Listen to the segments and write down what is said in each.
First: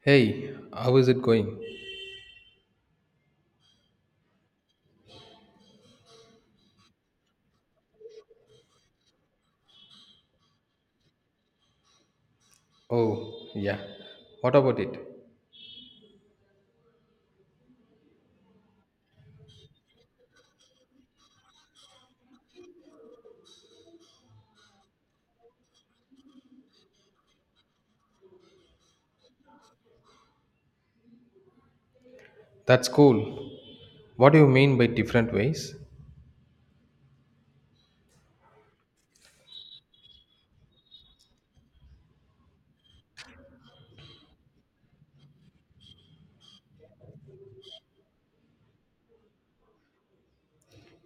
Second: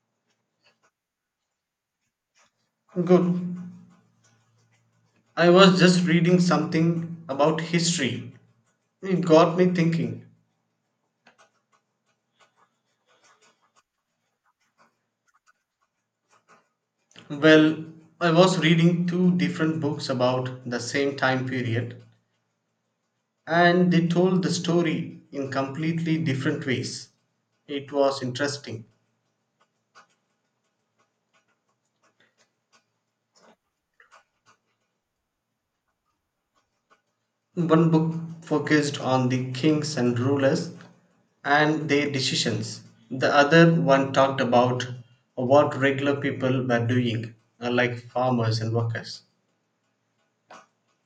Hey, how is it going? Good. I was just reading something about history. It got me thinking. Oh, yeah. What about it? Well, I was reading two different books about the same time period, and they told the story in completely different ways. It was interesting. That's cool. What do you mean by different ways? One book focused on the kings and rulers and their decisions, the other one talked about what regular people were doing, like farmers and workers.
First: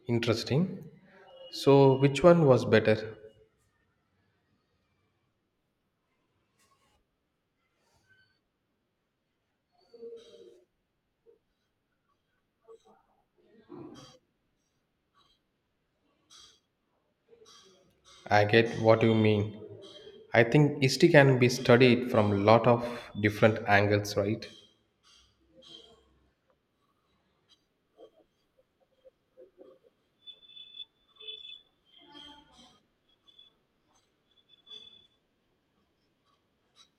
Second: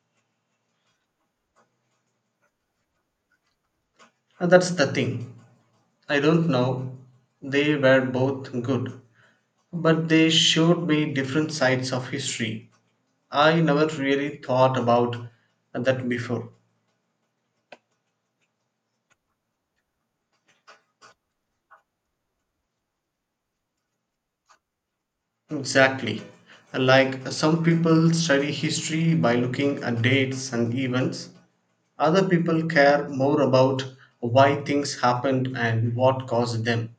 Interesting. So, which one was better? And that's the thing. I don't know. They were both good, but they showed me different sides of history. I never really thought about that before. I get what you mean. I think history can be studied from a lot of different angles, right? Exactly. Like some people study history by looking at dates and events, other people care more about why things happened and what caused them.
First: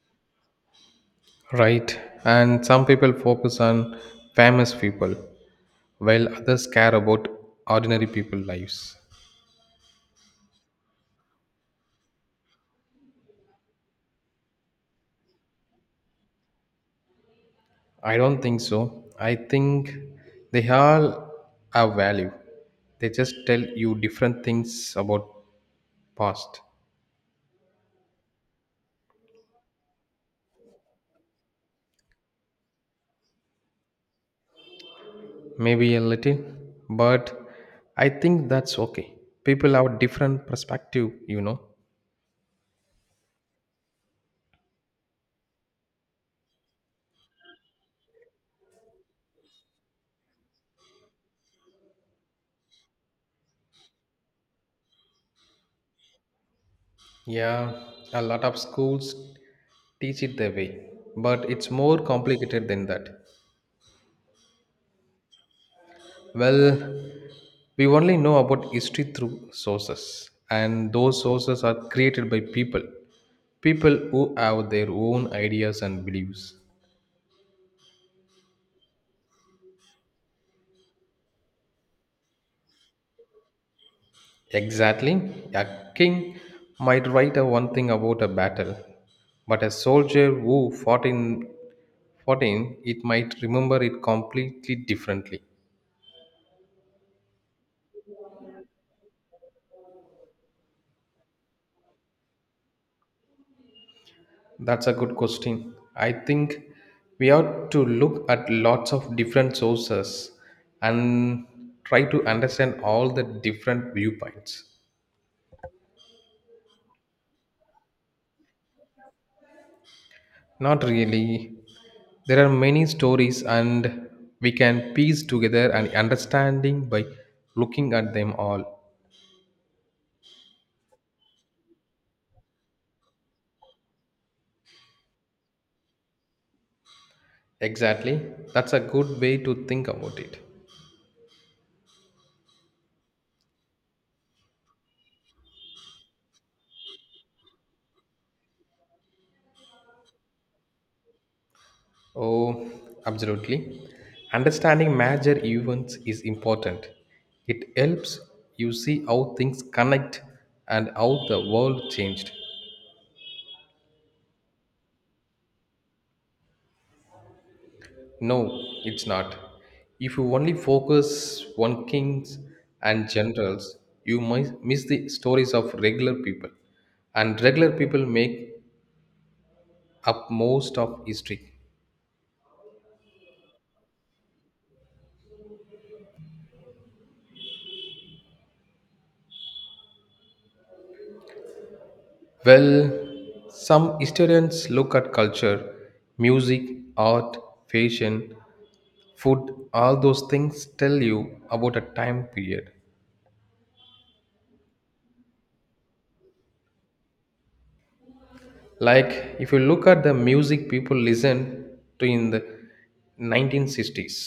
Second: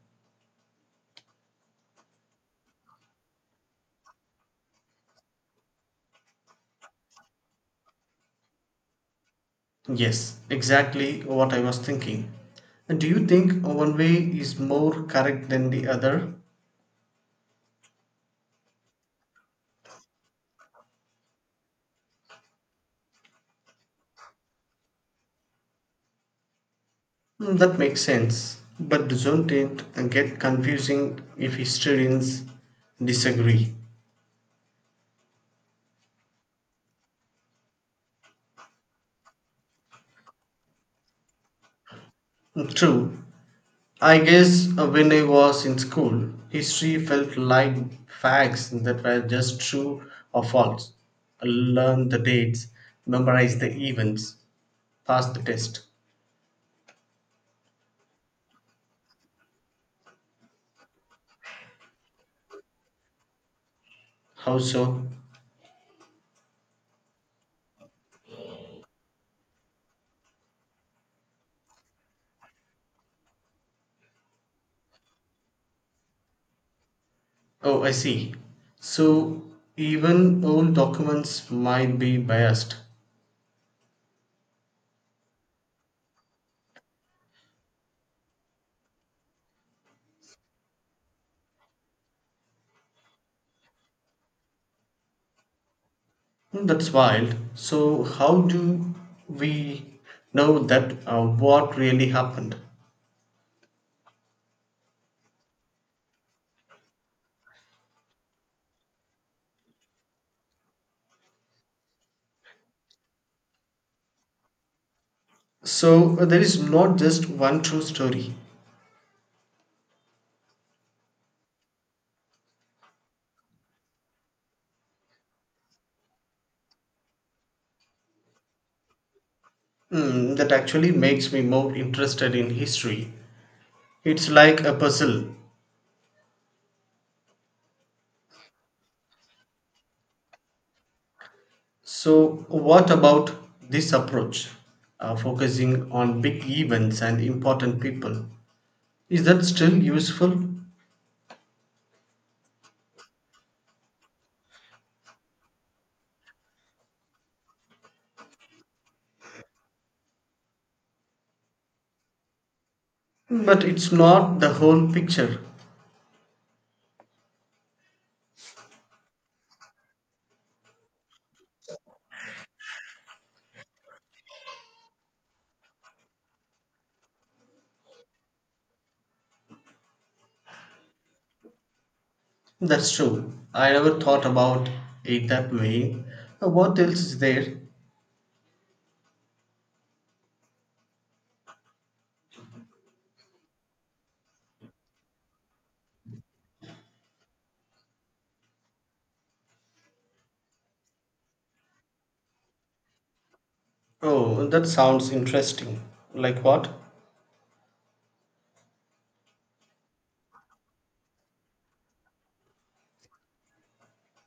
Right. And some people focus on famous people, while others care about ordinary people lives. Yes, exactly what I was thinking. And do you think one way is more correct than the other? I don't think so. I think they all have value. They just tell you different things about past. That makes sense, but doesn't it get confusing if historians disagree? Maybe a little, but I think that's okay. People have different perspective, you know. True. I guess when I was in school, history felt like facts that were just true or false. Learn the dates, memorize the events, pass the test. Yeah, a lot of schools teach it their way, but it's more complicated than that. How so? Well, we only know about history through sources, and those sources are created by people. People who have their own ideas and beliefs. Oh, I see. So even old documents might be biased. Exactly, a king might write a one thing about a battle, but a soldier who fought in it might remember it completely differently. Hmm. That's wild. So, how do we know that what really happened? That's a good question. I think we ought to look at lots of different sources and try to understand all the different viewpoints. So, there is not just one true story. Not really. There are many stories, and we can piece together an understanding by looking at them all. Hmm, that actually makes me more interested in history. It's like a puzzle. Exactly. That's a good way to think about it. So, what about this approach, focusing on big events and important people? Is that still useful? Oh, absolutely. Understanding major events is important. It helps you see how things connect and how the world changed. But it's not the whole picture. No, it's not. If you only focus on kings and generals, you might miss the stories of regular people. And regular people make up most of history. That's true. I never thought about it that way. What else is there? Well, some historians look at culture, music, art, fashion, food, all those things tell you about a time period. Oh, that sounds interesting. Like what? Like if you look at the music people listen to in the 1960s,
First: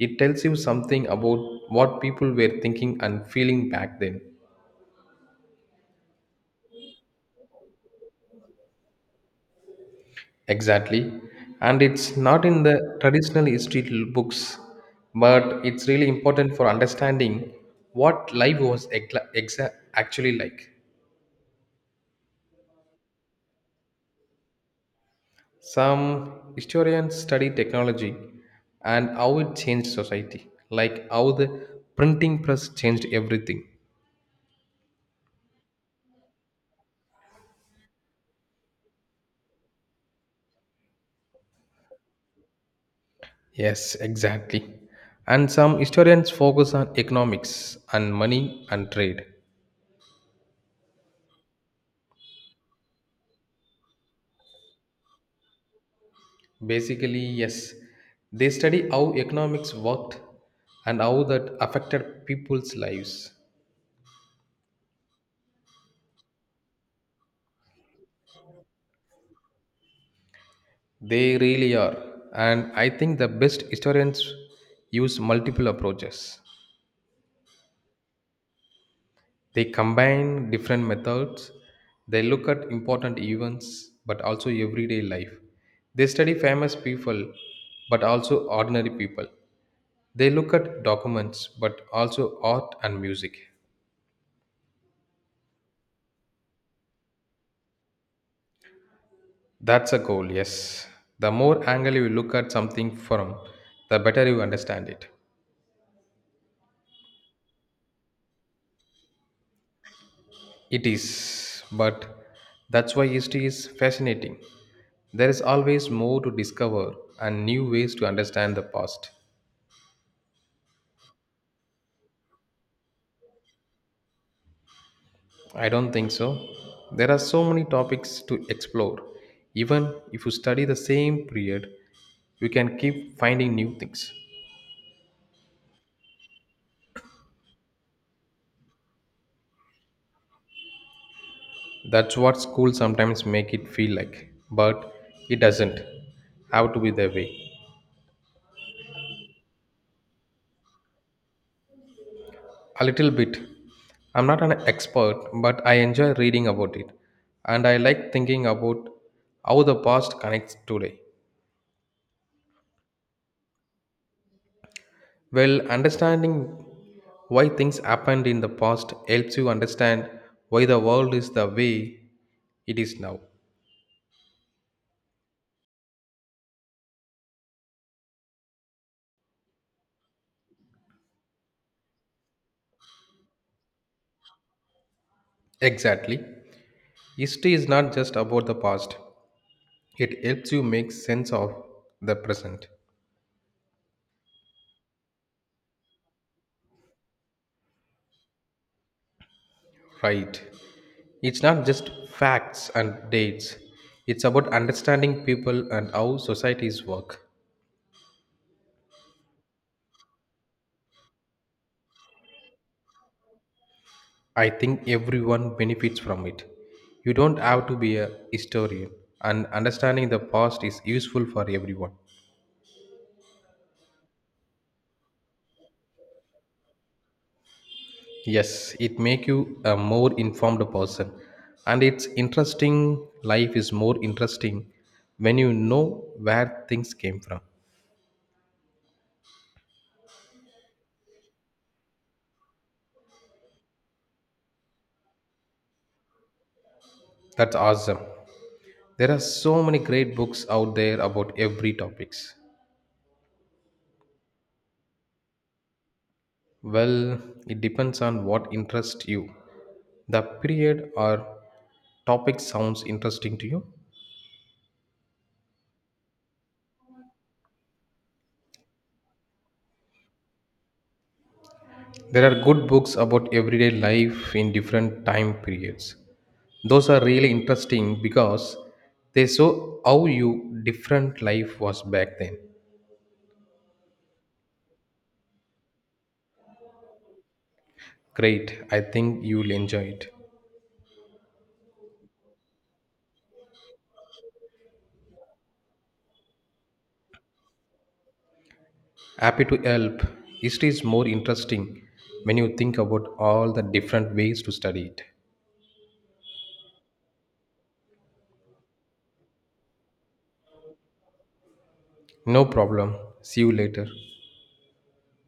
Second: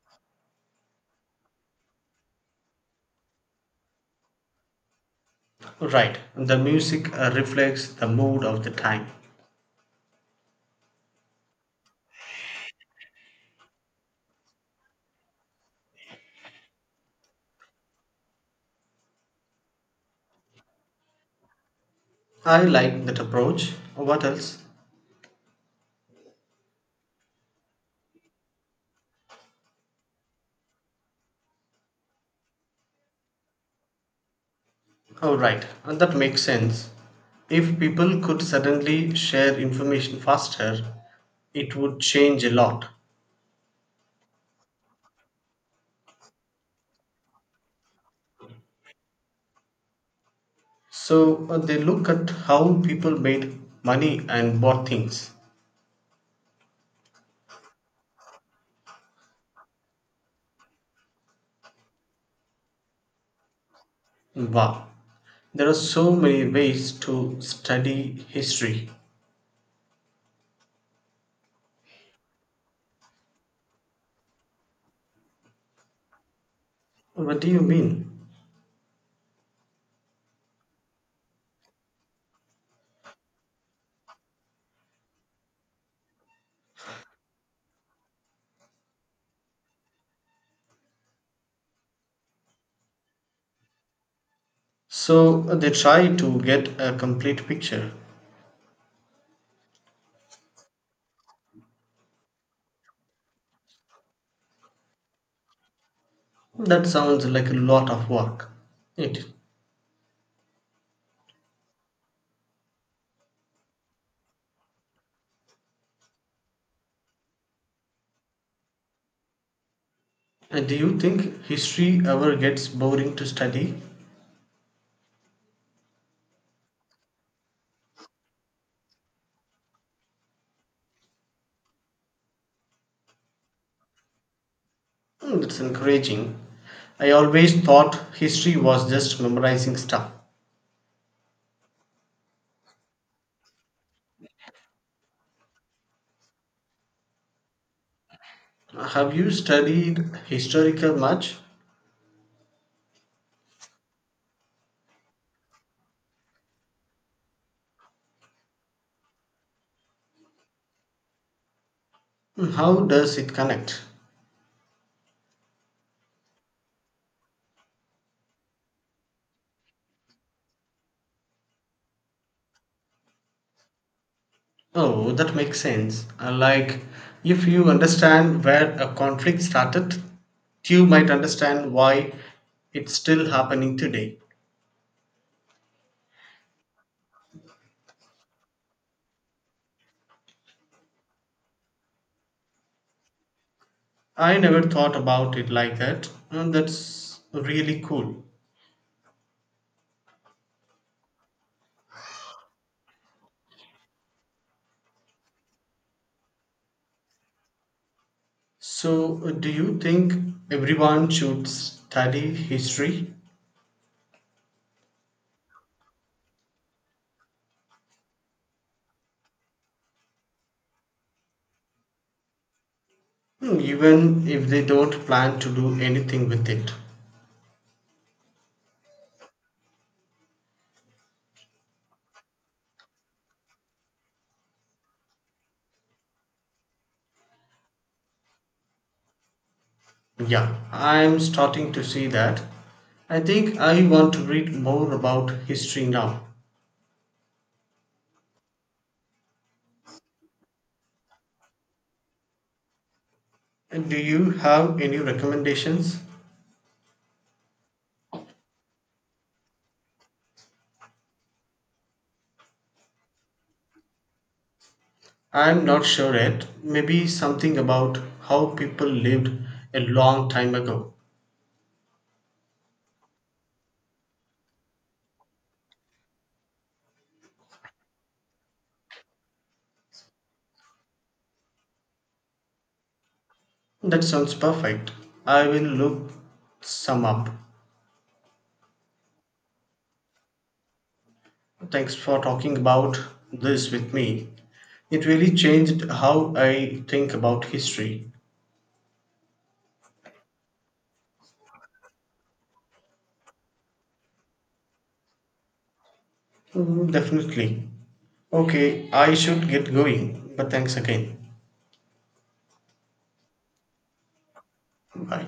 it tells you something about what people were thinking and feeling back then. Right. The music reflects the mood of the time. Exactly. And it's not in the traditional history books, but it's really important for understanding what life was actually like. I like that approach. What else? Some historians study technology and how it changed society, like how the printing press changed everything. Oh, right. And that makes sense. If people could suddenly share information faster, it would change a lot. Yes, exactly. And some historians focus on economics and money and trade. So they look at how people made money and bought things. Basically, yes. They study how economics worked and how that affected people's lives. Wow. There are so many ways to study history. They really are. And I think the best historians use multiple approaches. What do you mean? They combine different methods. They look at important events but also everyday life. They study famous people but also ordinary people. They look at documents but also art and music. So they try to get a complete picture. That's a goal, yes. The more angle you look at something from, the better you understand it. That sounds like a lot of work. It. It is, but that's why history is fascinating. There is always more to discover and new ways to understand the past. And do you think history ever gets boring to study? I don't think so. There are so many topics to explore. Even if you study the same period, you can keep finding new things. Hmm, that's encouraging. I always thought history was just memorizing stuff. That's what school sometimes make it feel like, but it doesn't have to be the way. Have you studied historical much? A little bit. I'm not an expert, but I enjoy reading about it, and I like thinking about how the past connects today. Hmm, how does it connect? Well, understanding why things happened in the past helps you understand why the world is the way it is now. Oh, that makes sense. Like, if you understand where a conflict started, you might understand why it's still happening today. Exactly. History is not just about the past, it helps you make sense of the present. I never thought about it like that, and that's really cool. Right. It's not just facts and dates, it's about understanding people and how societies work. So, do you think everyone should study history? I think everyone benefits from it. You don't have to be a historian, and understanding the past is useful for everyone. Hmm, even if they don't plan to do anything with it? Yes, it make you a more informed person. And it's interesting, life is more interesting when you know where things came from. Yeah, I'm starting to see that. I think I want to read more about history now. That's awesome. There are so many great books out there about every topics. And do you have any recommendations? Well, it depends on what interests you. The period or topic sounds interesting to you. I'm not sure yet. Maybe something about how people lived a long time ago. There are good books about everyday life in different time periods. Those are really interesting because they show how you different life was back then. That sounds perfect. I will look some up. Great, I think you'll enjoy it. Thanks for talking about this with me. It really changed how I think about history. Happy to help. History is more interesting when you think about all the different ways to study it. Mhm. Definitely. Okay, I should get going, but thanks again. No problem. See you later. Bye.